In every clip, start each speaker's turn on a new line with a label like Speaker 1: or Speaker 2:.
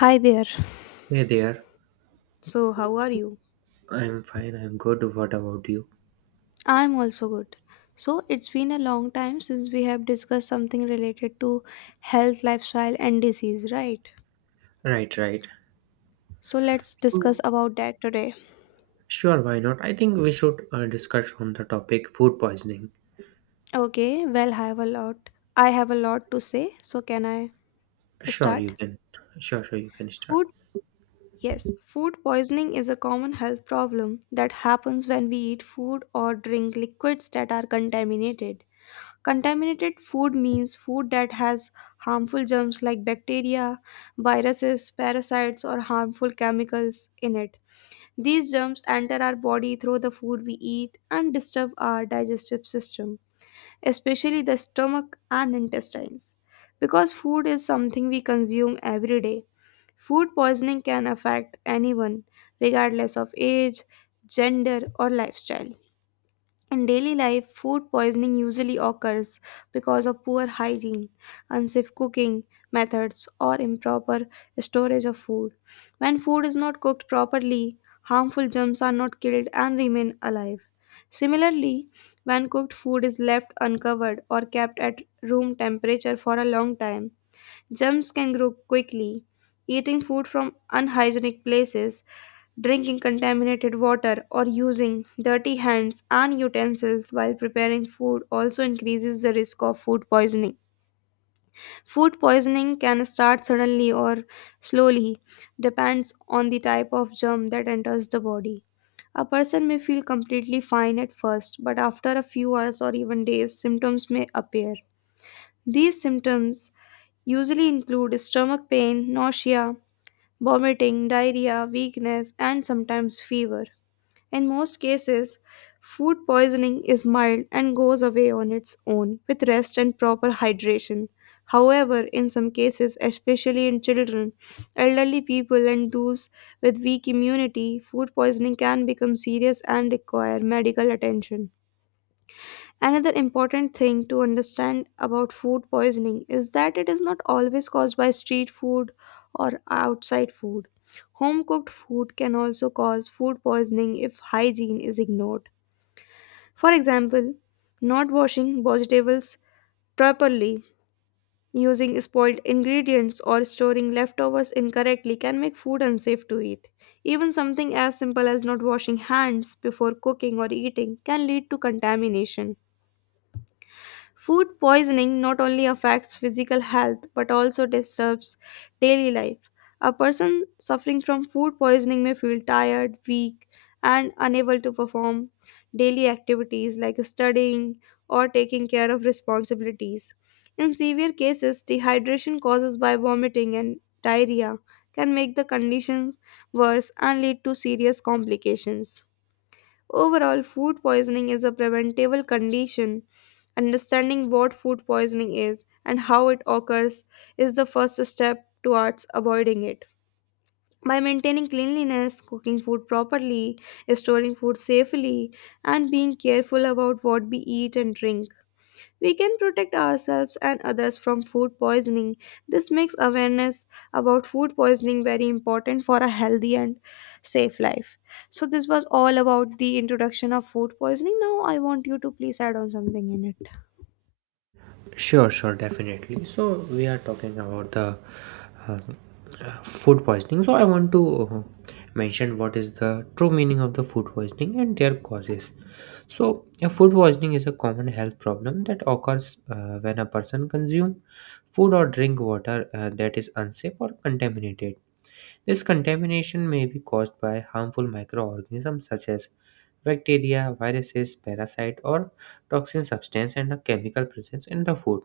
Speaker 1: Hi there.
Speaker 2: Hey there.
Speaker 1: So, how are you?
Speaker 2: I'm fine. I'm good. What about you?
Speaker 1: I'm also good. So, it's been a long time since we have discussed something related to health, lifestyle, and disease, right?
Speaker 2: Right, right.
Speaker 1: So, let's discuss
Speaker 2: So,
Speaker 1: about that today.
Speaker 2: sure, why not? I think we should discuss on the topic food poisoning.
Speaker 1: Okay, well, I have a lot to say. So, can I
Speaker 2: Sure,
Speaker 1: start?
Speaker 2: you can. Sure, sure, you can start.
Speaker 1: Food? Yes. Food poisoning is a common health problem that happens when we eat food or drink liquids that are contaminated. Contaminated food means food that has harmful germs like bacteria, viruses, parasites, or harmful chemicals in it. These germs enter our body through the food we eat and disturb our digestive system, especially the stomach and intestines. Because food is something we consume every day, food poisoning can affect anyone, regardless of age, gender, or lifestyle. In daily life, food poisoning usually occurs because of poor hygiene, unsafe cooking methods, or improper storage of food. When food is not cooked properly, harmful germs are not killed and remain alive. Similarly, when cooked food is left uncovered or kept at room temperature for a long time, germs can grow quickly. Eating food from unhygienic places, drinking contaminated water, or using dirty hands and utensils while preparing food also increases the risk of food poisoning. Food poisoning can start suddenly or slowly, depends on the type of germ that enters the body. A person may feel completely fine at first, but after a few hours or even days, symptoms may appear. These symptoms usually include stomach pain, nausea, vomiting, diarrhea, weakness, and sometimes fever. In most cases, food poisoning is mild and goes away on its own with rest and proper hydration. However, in some cases, especially in children, elderly people, and those with weak immunity, food poisoning can become serious and require medical attention. Another important thing to understand about food poisoning is that it is not always caused by street food or outside food. Home cooked food can also cause food poisoning if hygiene is ignored. For example, not washing vegetables properly, using spoiled ingredients, or storing leftovers incorrectly can make food unsafe to eat. Even something as simple as not washing hands before cooking or eating can lead to contamination. Food poisoning not only affects physical health but also disturbs daily life. A person suffering from food poisoning may feel tired, weak, and unable to perform daily activities like studying or taking care of responsibilities. In severe cases, dehydration caused by vomiting and diarrhea can make the condition worse and lead to serious complications. Overall, food poisoning is a preventable condition. Understanding what food poisoning is and how it occurs is the first step towards avoiding it. By maintaining cleanliness, cooking food properly, storing food safely, and being careful about what we eat and drink, we can protect ourselves and others from food poisoning. This makes awareness about food poisoning very important for a healthy and safe life. So, this was all about the introduction of food poisoning. Now, I want you to please add on something in it.
Speaker 2: Sure, sure, definitely. So, we are talking about the uh, food poisoning. So, I want to mention what is the true meaning of the food poisoning and their causes. So, food poisoning is a common health problem that occurs when a person consumes food or drink water that is unsafe or contaminated. This contamination may be caused by harmful microorganisms such as bacteria, viruses, parasite, or toxin substance and a chemical presence in the food.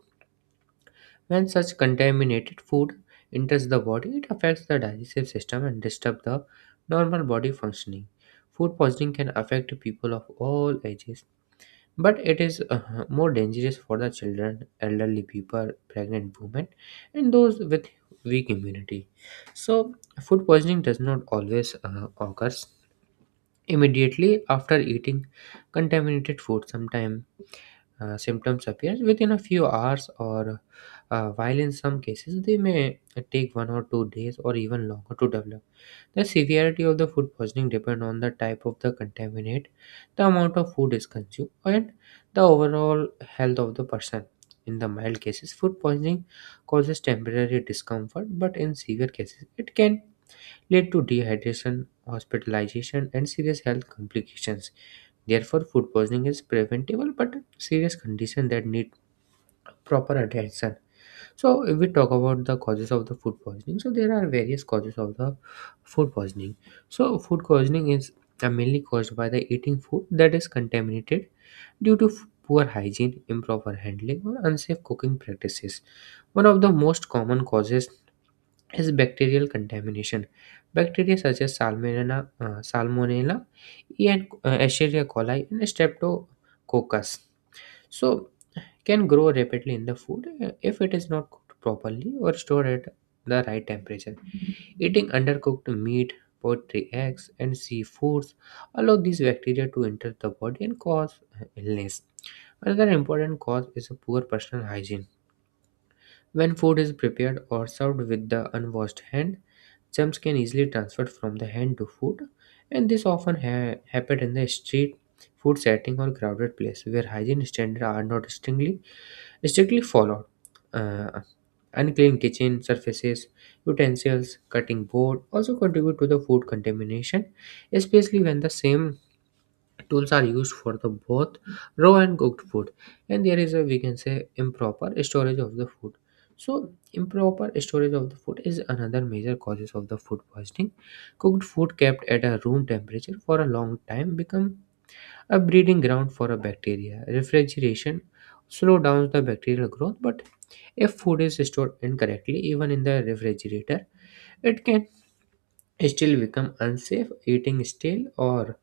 Speaker 2: When such contaminated food enters the body, it affects the digestive system and disturbs the normal body functioning. Food poisoning can affect people of all ages, but it is more dangerous for the children, elderly people, pregnant women, and those with weak immunity. So food poisoning does not always occurs immediately after eating contaminated food. Sometimes symptoms appear within a few hours, or while in some cases they may take 1 or 2 days or even longer to develop. The severity of the food poisoning depends on the type of the contaminant, the amount of food is consumed, and the overall health of the person. In the mild cases, food poisoning causes temporary discomfort, but in severe cases, it can lead to dehydration, hospitalization, and serious health complications. Therefore, food poisoning is preventable but serious condition that need proper attention. So if we talk about the causes of the food poisoning, so there are various causes of the food poisoning. So food poisoning is mainly caused by the eating food that is contaminated due to poor hygiene, improper handling, or unsafe cooking practices. One of the most common causes is bacterial contamination. Bacteria such as Salmonella, E. and Escherichia coli, and Streptococcus, so, can grow rapidly in the food if it is not cooked properly or stored at the right temperature. Eating undercooked meat, poultry, eggs, and seafoods allow these bacteria to enter the body and cause illness. Another important cause is a poor personal hygiene. When food is prepared or served with the unwashed hand, germs can easily transfer from the hand to food, and this often happens in the street food setting or crowded place where hygiene standards are not strictly followed. Uh, Unclean kitchen surfaces, utensils, cutting board also contribute to the food contamination, especially when the same tools are used for the both raw and cooked food. And there is a, we can say, improper storage of the food. So improper storage of the food is another major causes of the food poisoning. Cooked food kept at a room temperature for a long time become a breeding ground for a bacteria. Refrigeration slow down the bacterial growth, but if food is stored incorrectly, even in the refrigerator, it can still become unsafe. Eating stale or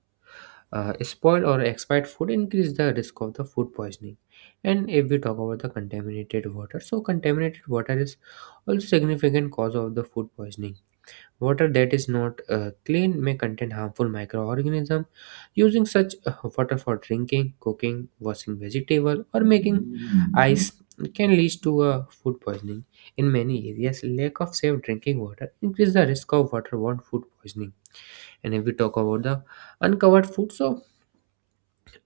Speaker 2: spoiled or expired food increase the risk of the food poisoning. And if we talk about the contaminated water, so contaminated water is also significant cause of the food poisoning. Water that is not clean may contain harmful microorganisms. Using such water for drinking, cooking, washing vegetable, or making ice can lead to food poisoning. In many areas, lack of safe drinking water increase the risk of waterborne food poisoning. And if we talk about the uncovered food, so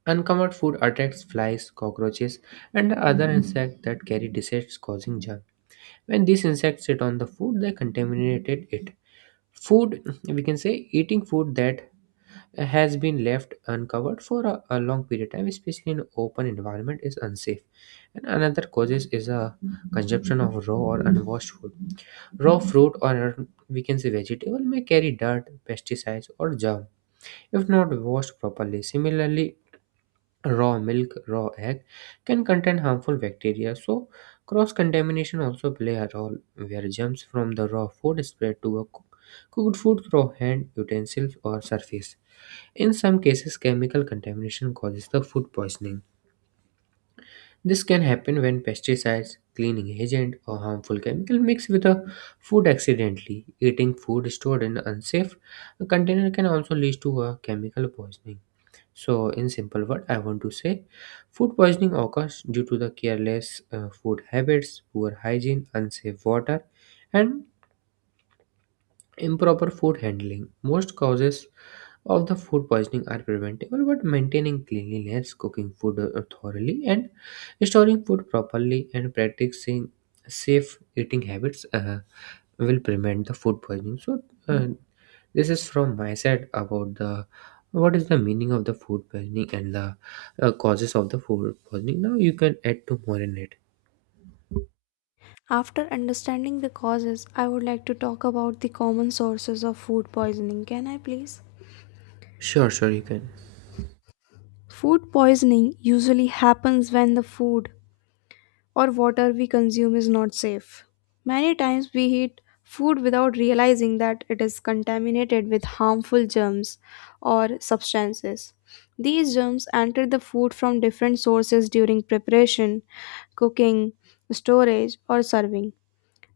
Speaker 2: uncovered food attracts flies, cockroaches, and other insects that carry disease causing germs. When these insects sit on the food, they contaminated it food, we can say, eating food that has been left uncovered for a long period of time, especially in open environment, is unsafe. And another causes is a consumption of raw or unwashed food. Raw fruit, or we can say vegetable, may carry dirt, pesticides, or germ if not washed properly. Similarly, raw milk, raw egg can contain harmful bacteria. So, cross contamination also play a role where germs from the raw food spread to a cooked food through hand, utensils, or surface. In some cases, chemical contamination causes the food poisoning. This can happen when pesticides, cleaning agent, or harmful chemical mix with the food accidentally. Eating food stored in unsafe container can also lead to a chemical poisoning. So, in simple word, I want to say food poisoning occurs due to the careless food habits, poor hygiene, unsafe water, and improper food handling. Most causes of the food poisoning are preventable, but maintaining cleanliness, cooking food thoroughly, and storing food properly, and practicing safe eating habits will prevent the food poisoning. So, uh, this is from my side about the what is the meaning of the food poisoning and the causes of the food poisoning. Now, you can add to more in it.
Speaker 1: After understanding the causes, I would like to talk about the common sources of food poisoning. Can I please?
Speaker 2: Sure, sure, you can.
Speaker 1: Food poisoning usually happens when the food or water we consume is not safe. Many times we eat food without realizing that it is contaminated with harmful germs or substances. These germs enter the food from different sources during preparation, cooking, storage, or serving.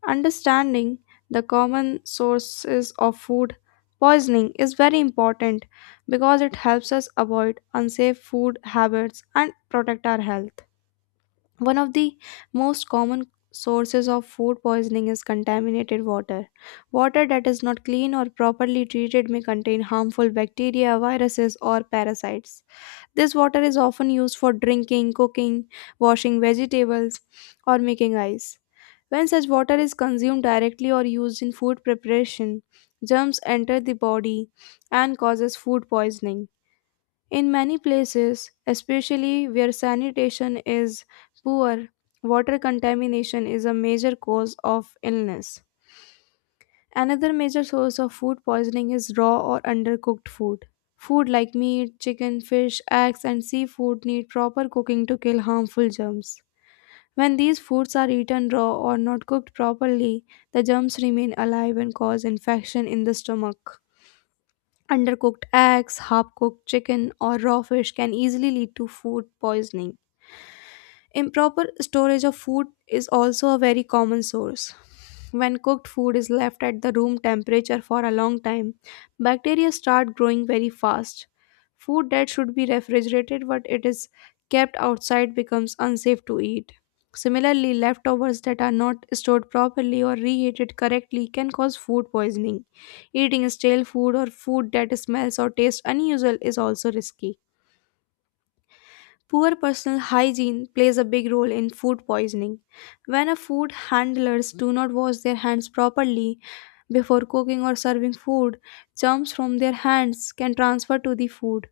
Speaker 1: Understanding the common sources of food poisoning is very important because it helps us avoid unsafe food habits and protect our health. One of the most common sources of food poisoning is contaminated water. Water that is not clean or properly treated may contain harmful bacteria, viruses, or parasites. This water is often used for drinking, cooking, washing vegetables, or making ice. When such water is consumed directly or used in food preparation, germs enter the body and causes food poisoning. In many places, especially where sanitation is poor, water contamination is a major cause of illness. Another major source of food poisoning is raw or undercooked food. Food like meat, chicken, fish, eggs, and seafood need proper cooking to kill harmful germs. When these foods are eaten raw or not cooked properly, the germs remain alive and cause infection in the stomach. Undercooked eggs, half cooked chicken, or raw fish can easily lead to food poisoning. Improper storage of food is also a very common source. When cooked food is left at the room temperature for a long time, bacteria start growing very fast. Food that should be refrigerated but it is kept outside becomes unsafe to eat. Similarly, leftovers that are not stored properly or reheated correctly can cause food poisoning. Eating stale food or food that smells or tastes unusual is also risky. Poor personal hygiene plays a big role in food poisoning. When a food handlers do not wash their hands properly before cooking or serving food, germs from their hands can transfer to the food.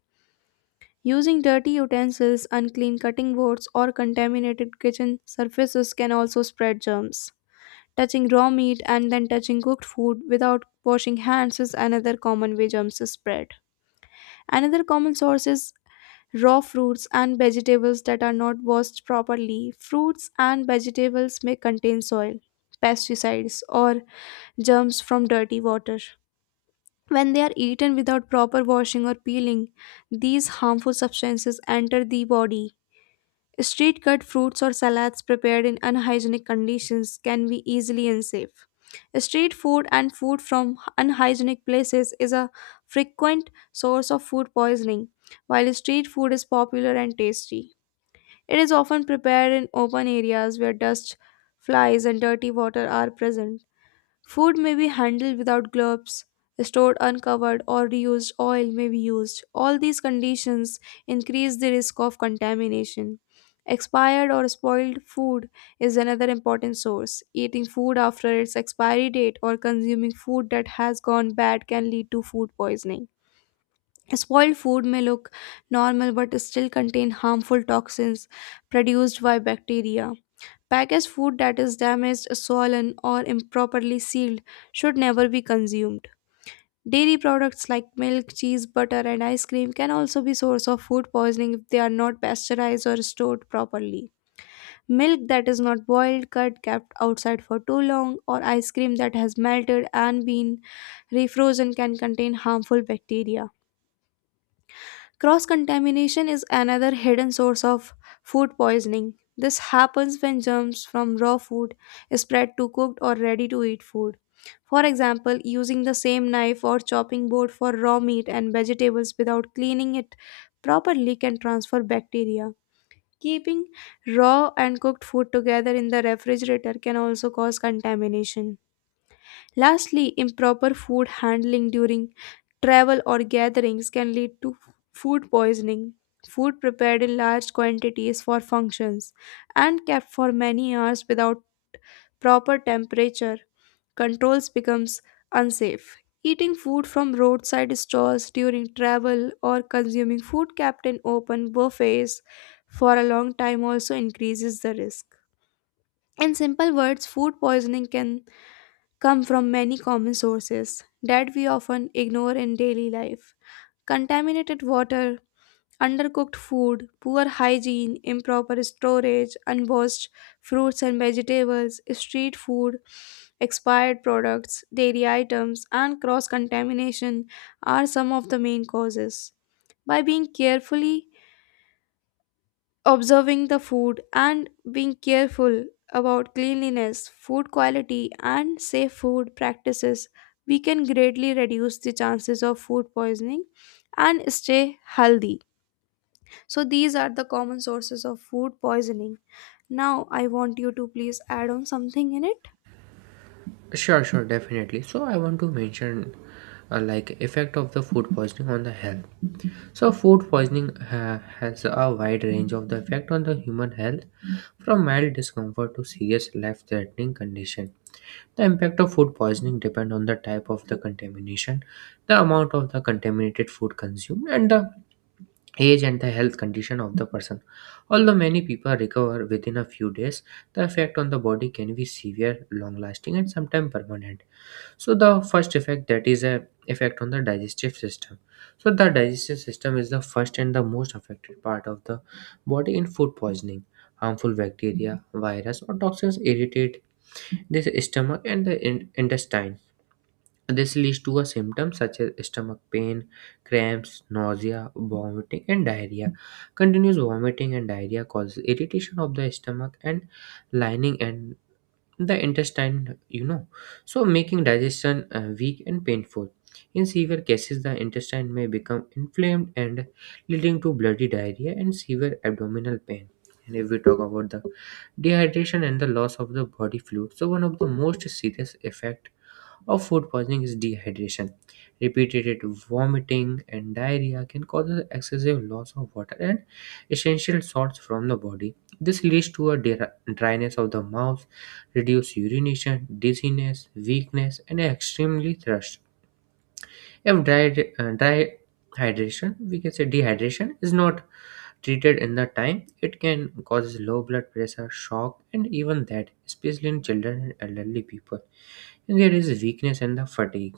Speaker 1: Using dirty utensils, unclean cutting boards, or contaminated kitchen surfaces can also spread germs. Touching raw meat and then touching cooked food without washing hands is another common way germs spread. Another common source is raw fruits and vegetables that are not washed properly. Fruits and vegetables may contain soil, pesticides, or germs from dirty water. When they are eaten without proper washing or peeling, these harmful substances enter the body. Street cut fruits or salads prepared in unhygienic conditions can be easily unsafe. Street food and food from unhygienic places is a frequent source of food poisoning. While street food is popular and tasty, it is often prepared in open areas where dust, flies, and dirty water are present. Food may be handled without gloves, stored uncovered, or reused oil may be used. All these conditions increase the risk of contamination. Expired or spoiled food is another important source. Eating food after its expiry date or consuming food that has gone bad can lead to food poisoning. Spoiled food may look normal but still contain harmful toxins produced by bacteria. Packaged food that is damaged, swollen, or improperly sealed should never be consumed. Dairy products like milk, cheese, butter, and ice cream can also be source of food poisoning if they are not pasteurized or stored properly. Milk that is not boiled, cut, kept outside for too long, or ice cream that has melted and been refrozen can contain harmful bacteria. Cross contamination is another hidden source of food poisoning. This happens when germs from raw food is spread to cooked or ready to eat food. For example, using the same knife or chopping board for raw meat and vegetables without cleaning it properly can transfer bacteria. Keeping raw and cooked food together in the refrigerator can also cause contamination. Lastly, improper food handling during travel or gatherings can lead to food poisoning. Food prepared in large quantities for functions and kept for many hours without proper temperature controls becomes unsafe. Eating food from roadside stalls during travel or consuming food kept in open buffets for a long time also increases the risk. In simple words, food poisoning can come from many common sources that we often ignore in daily life. Contaminated water, undercooked food, poor hygiene, improper storage, unwashed fruits and vegetables, street food, expired products, dairy items, and cross contamination are some of the main causes. By being carefully observing the food and being careful about cleanliness, food quality, and safe food practices, we can greatly reduce the chances of food poisoning and stay healthy. So, these are the common sources of food poisoning. Now, I want you to please add on something in it.
Speaker 2: Sure, sure, definitely. So I want to mention like effect of the food poisoning on the health. So food poisoning has a wide range of the effect on the human health, from mild discomfort to serious life-threatening condition. The impact of food poisoning depend on the type of the contamination, the amount of the contaminated food consumed, and the age and the health condition of the person. Although many people recover within a few days, the effect on the body can be severe, long-lasting, and sometimes permanent. So the first effect, that is a effect on the digestive system. So the digestive system is the first and the most affected part of the body in food poisoning. Harmful bacteria, virus, or toxins irritate this stomach and the intestine. This leads to a symptom such as stomach pain, cramps, nausea, vomiting, and diarrhea. Continuous vomiting and diarrhea causes irritation of the stomach and lining and the intestine, so making digestion weak and painful. In severe cases, the intestine may become inflamed and leading to bloody diarrhea and severe abdominal pain. And if we talk about the dehydration and the loss of the body fluid, so one of the most serious effect of food poisoning is dehydration. Repeated vomiting and diarrhea can cause excessive loss of water and essential salts from the body. This leads to a dryness of the mouth, reduced urination, dizziness, weakness, and extremely thirst. If dry hydration, we can say dehydration, is not treated in the time, it can cause low blood pressure, shock, and even that, especially in children and elderly people. And there is weakness and the fatigue.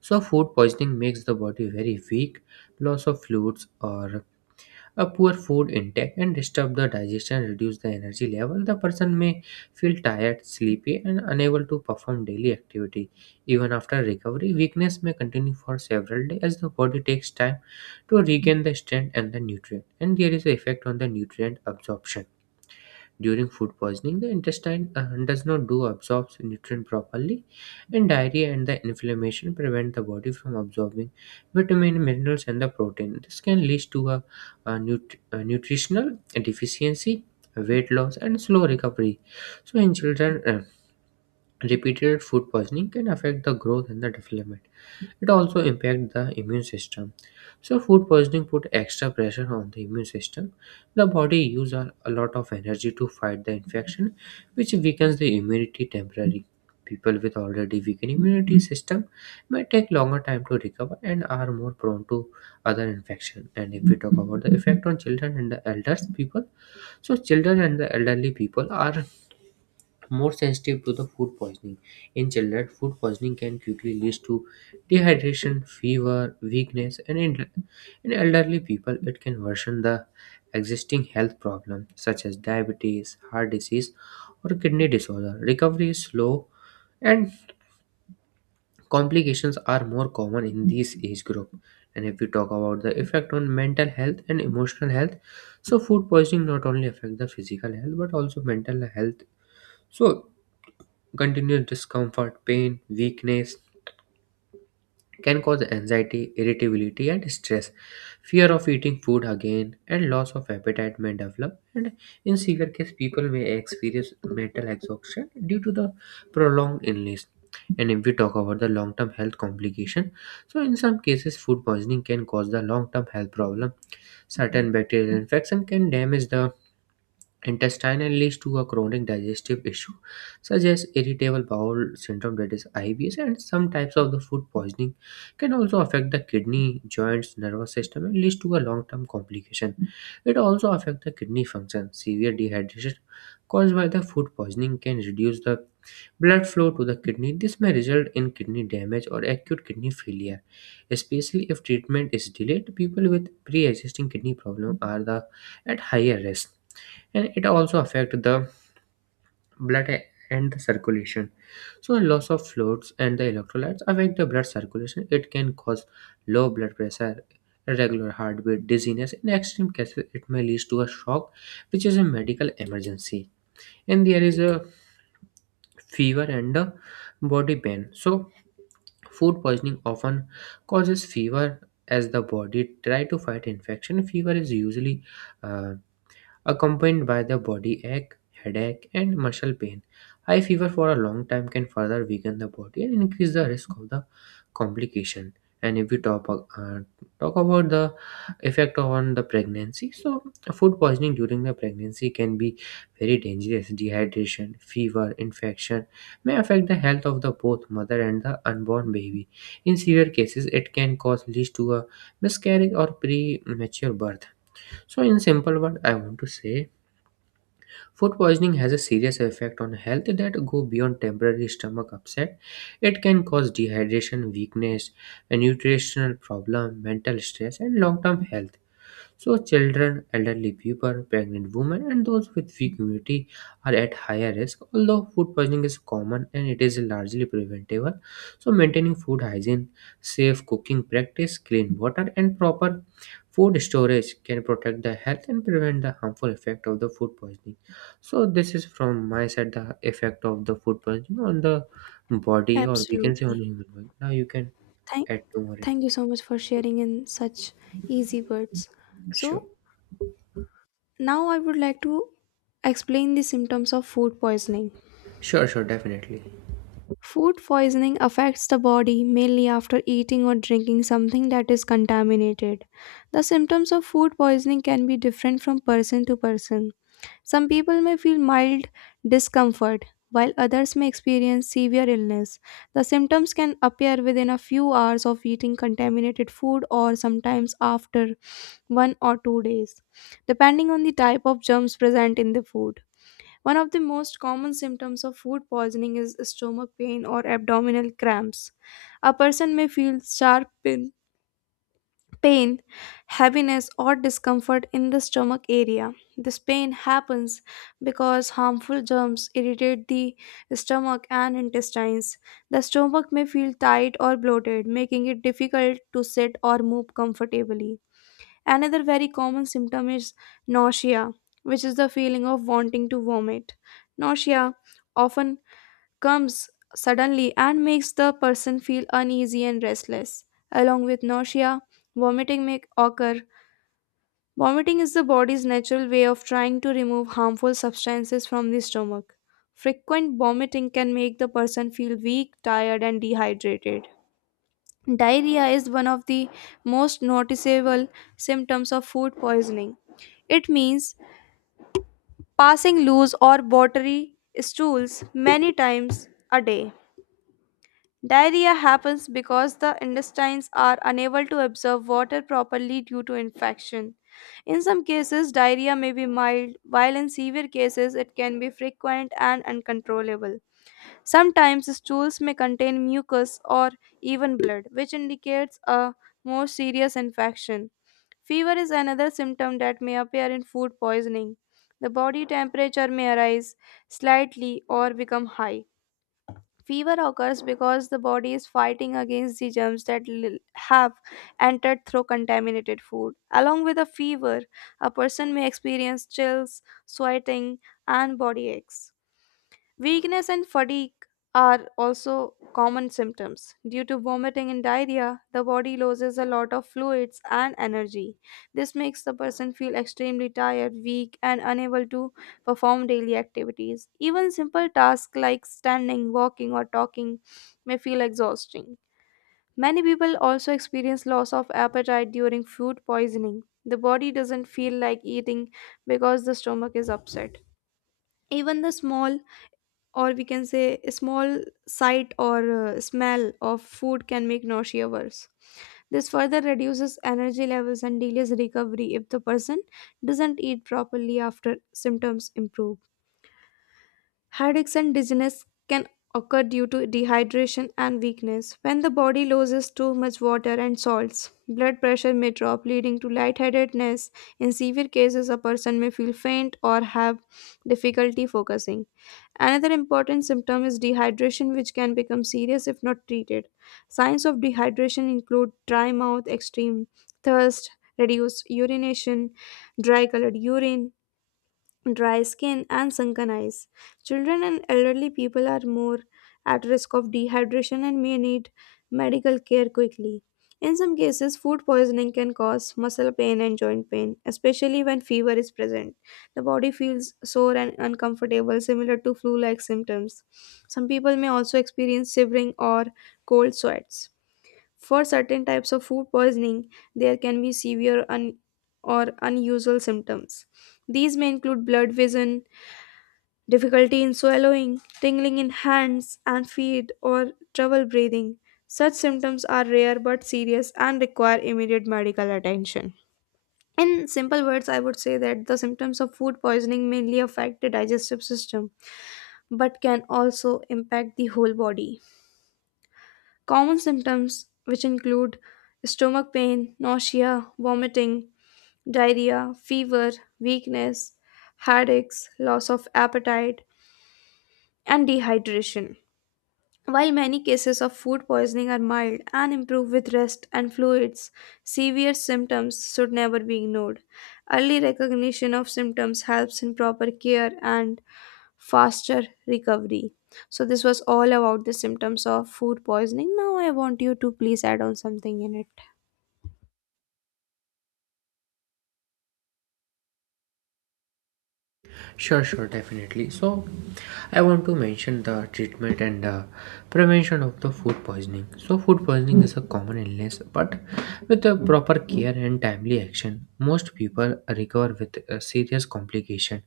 Speaker 2: So, food poisoning makes the body very weak, loss of fluids, or a poor food intake and disturb the digestion, reduce the energy level. The person may feel tired, sleepy, and unable to perform daily activity. Even after recovery, weakness may continue for several days as the body takes time to regain the strength and the nutrient. And there is an effect on the nutrient absorption. During food poisoning, the intestine does not do absorbs nutrient properly, and diarrhea and the inflammation prevent the body from absorbing vitamin, minerals, and the protein. This can lead to a nutritional deficiency, weight loss, and slow recovery. So, in children, repeated food poisoning can affect the growth and the development. It also impacts the immune system. So food poisoning put extra pressure on the immune system. The body uses a lot of energy to fight the infection, which weakens the immunity temporarily. People with already weakened immunity system may take longer time to recover and are more prone to other infection. And if we talk about the effect on children and the elders people, so children and the elderly people are more sensitive to the food poisoning. In children, food poisoning can quickly lead to dehydration, fever, weakness, and in elderly people, it can worsen the existing health problems such as diabetes, heart disease, or kidney disorder. Recovery is slow, and complications are more common in this age group. And if we talk about the effect on mental health and emotional health, so food poisoning not only affect the physical health but also mental health. So continuous discomfort, pain, weakness can cause anxiety, irritability, and stress. Fear of eating food again and loss of appetite may develop. And in severe case, people may experience mental exhaustion due to the prolonged illness. And if we talk about the long-term health complication, so in some cases, food poisoning can cause the long-term health problem. Certain bacterial infection can damage the intestinal leads to a chronic digestive issue such as irritable bowel syndrome, that is IBS, and some types of the food poisoning can also affect the kidney joints nervous system and leads to a long-term complication. It also affects the kidney function. Severe dehydration caused by the food poisoning can reduce the blood flow to the kidney. This may result in kidney damage or acute kidney failure, especially if treatment is delayed. People with pre-existing kidney problem are the at higher risk. And it also affect the blood and the circulation. So loss of fluids and the electrolytes affect the blood circulation. It can cause low blood pressure, irregular heartbeat, dizziness. In extreme cases it may lead to a shock, which is a medical emergency. And there is a fever and a body pain. So food poisoning often causes fever as the body try to fight infection. Fever is usually uh, accompanied by the body ache, headache, and muscle pain. High fever for a long time can further weaken the body and increase the risk of the complication. And if we talk, uh, talk about the effect on the pregnancy, so food poisoning during the pregnancy can be very dangerous. Dehydration, fever, infection may affect the health of the both mother and the unborn baby. In severe cases, it can cause lead to a miscarriage or premature birth. So, in simple words, I want to say food poisoning has a serious effect on health that go beyond temporary stomach upset. It can cause dehydration, weakness, a nutritional problem, mental stress, and long-term health. So, children, elderly people, pregnant women, and those with weak immunity are at higher risk. Although food poisoning is common and it is largely preventable, so maintaining food hygiene, safe cooking practice, clean water, and proper food storage can protect the health and prevent the harmful effect of the food poisoning. So, this is from my side the effect of the food poisoning on the body, or we can say
Speaker 1: Absolutely.
Speaker 2: on human body. Now, you can
Speaker 1: Thank,
Speaker 2: add to more.
Speaker 1: Thank you so much for sharing in such easy words.
Speaker 2: Sure,
Speaker 1: So, now I would like to explain the symptoms of food poisoning.
Speaker 2: sure, sure, definitely.
Speaker 1: Food poisoning affects the body mainly after eating or drinking something that is contaminated. The symptoms of food poisoning can be different from person to person. Some people may feel mild discomfort, while others may experience severe illness. The symptoms can appear within a few hours of eating contaminated food or sometimes after 1 or 2 days, depending on the type of germs present in the food. One of the most common symptoms of food poisoning is stomach pain or abdominal cramps. A person may feel sharp pain, pain, heaviness, or discomfort in the stomach area. This pain happens because harmful germs irritate the stomach and intestines. The stomach may feel tight or bloated, making it difficult to sit or move comfortably. Another very common symptom is nausea, which is the feeling of wanting to vomit. Nausea often comes suddenly and makes the person feel uneasy and restless. Along with nausea, vomiting may occur. Vomiting is the body's natural way of trying to remove harmful substances from the stomach. Frequent vomiting can make the person feel weak, tired, and dehydrated. Diarrhea is one of the most noticeable symptoms of food poisoning. It means passing loose or watery stools many times a day. Diarrhea happens because the intestines are unable to absorb water properly due to infection. In some cases, diarrhea may be mild, while in severe cases, it can be frequent and uncontrollable. Sometimes stools may contain mucus or even blood, which indicates a more serious infection. Fever is another symptom that may appear in food poisoning. The body temperature may rise slightly or become high. Fever occurs because the body is fighting against the germs that have entered through contaminated food. Along with a fever, a person may experience chills, sweating, and body aches. Weakness and fatigue are also common symptoms. Due to vomiting and diarrhea, the body loses a lot of fluids and energy. This makes the person feel extremely tired, weak, and unable to perform daily activities. Even simple tasks like standing, walking, or talking may feel exhausting. Many people also experience loss of appetite during food poisoning. The body doesn't feel like eating because the stomach is upset. Even the small sight or smell of food can make nausea worse. This further reduces energy levels and delays recovery if the person doesn't eat properly after symptoms improve. Headaches and dizziness can occur due to dehydration and weakness. When the body loses too much water and salts, blood pressure may drop, leading to lightheadedness. In severe cases, a person may feel faint or have difficulty focusing. Another important symptom is dehydration, which can become serious if not treated. Signs of dehydration include dry mouth, extreme thirst, reduced urination, dry colored urine, dry skin, and sunken eyes. Children and elderly people are more at risk of dehydration and may need medical care quickly. In some cases, food poisoning can cause muscle pain and joint pain, especially when fever is present. The body feels sore and uncomfortable, similar to flu like symptoms. Some people may also experience shivering or cold sweats. For certain types of food poisoning, there can be severe un- or unusual symptoms. These may include blood vision, difficulty in swallowing, tingling in hands and feet, or trouble breathing. Such symptoms are rare but serious and require immediate medical attention. In simple words, I would say that the symptoms of food poisoning mainly affect the digestive system but can also impact the whole body. Common symptoms, which include stomach pain, nausea, vomiting, diarrhea, fever, weakness, headaches, loss of appetite, and dehydration. While many cases of food poisoning are mild and improve with rest and fluids, severe symptoms should never be ignored. Early recognition of symptoms helps in proper care and faster recovery. So, this was all about the symptoms of food poisoning. Now, I want you to please add on something in it.
Speaker 2: Sure, sure, definitely. So, I want to mention the treatment and prevention of the food poisoning. So, food poisoning is a common illness, but with the proper care and timely action, most people recover with a serious complication.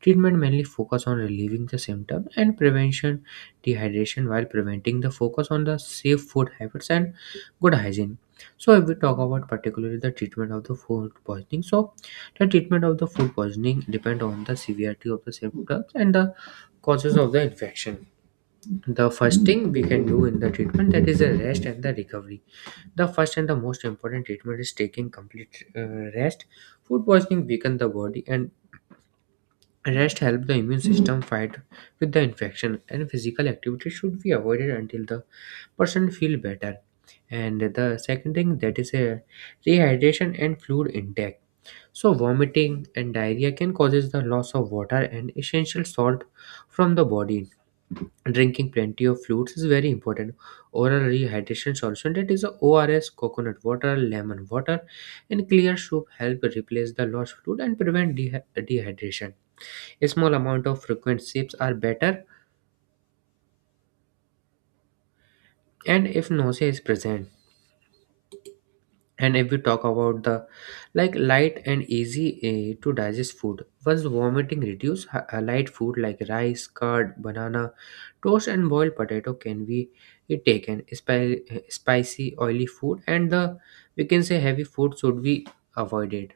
Speaker 2: Treatment mainly focus on relieving the symptom and prevention dehydration, while preventing the focus on the safe food habits and good hygiene. So, if we talk about particularly the treatment of the food poisoning, so the treatment of the food poisoning depend on the severity of the symptoms and the causes of the infection. The first thing we can do in the treatment, that is the rest and the recovery. The first and the most important treatment is taking complete rest. Food poisoning weaken the body, and rest help the immune system fight with the infection, and physical activity should be avoided until the person feel better. And the second thing, that is a rehydration and fluid intake. So vomiting and diarrhea can causes the loss of water and essential salt from the body. Drinking plenty of fluids is very important. Oral rehydration solution, that is ORS, coconut water, lemon water, and clear soup help replace the lost fluid and prevent dehydration. A small amount of frequent sips are better, and if nausea is present. And if we talk about the like light and easy to digest food once vomiting reduce, light food like rice curd banana toast and boiled potato can be taken. Spicy oily food and the, we can say, heavy food should be avoided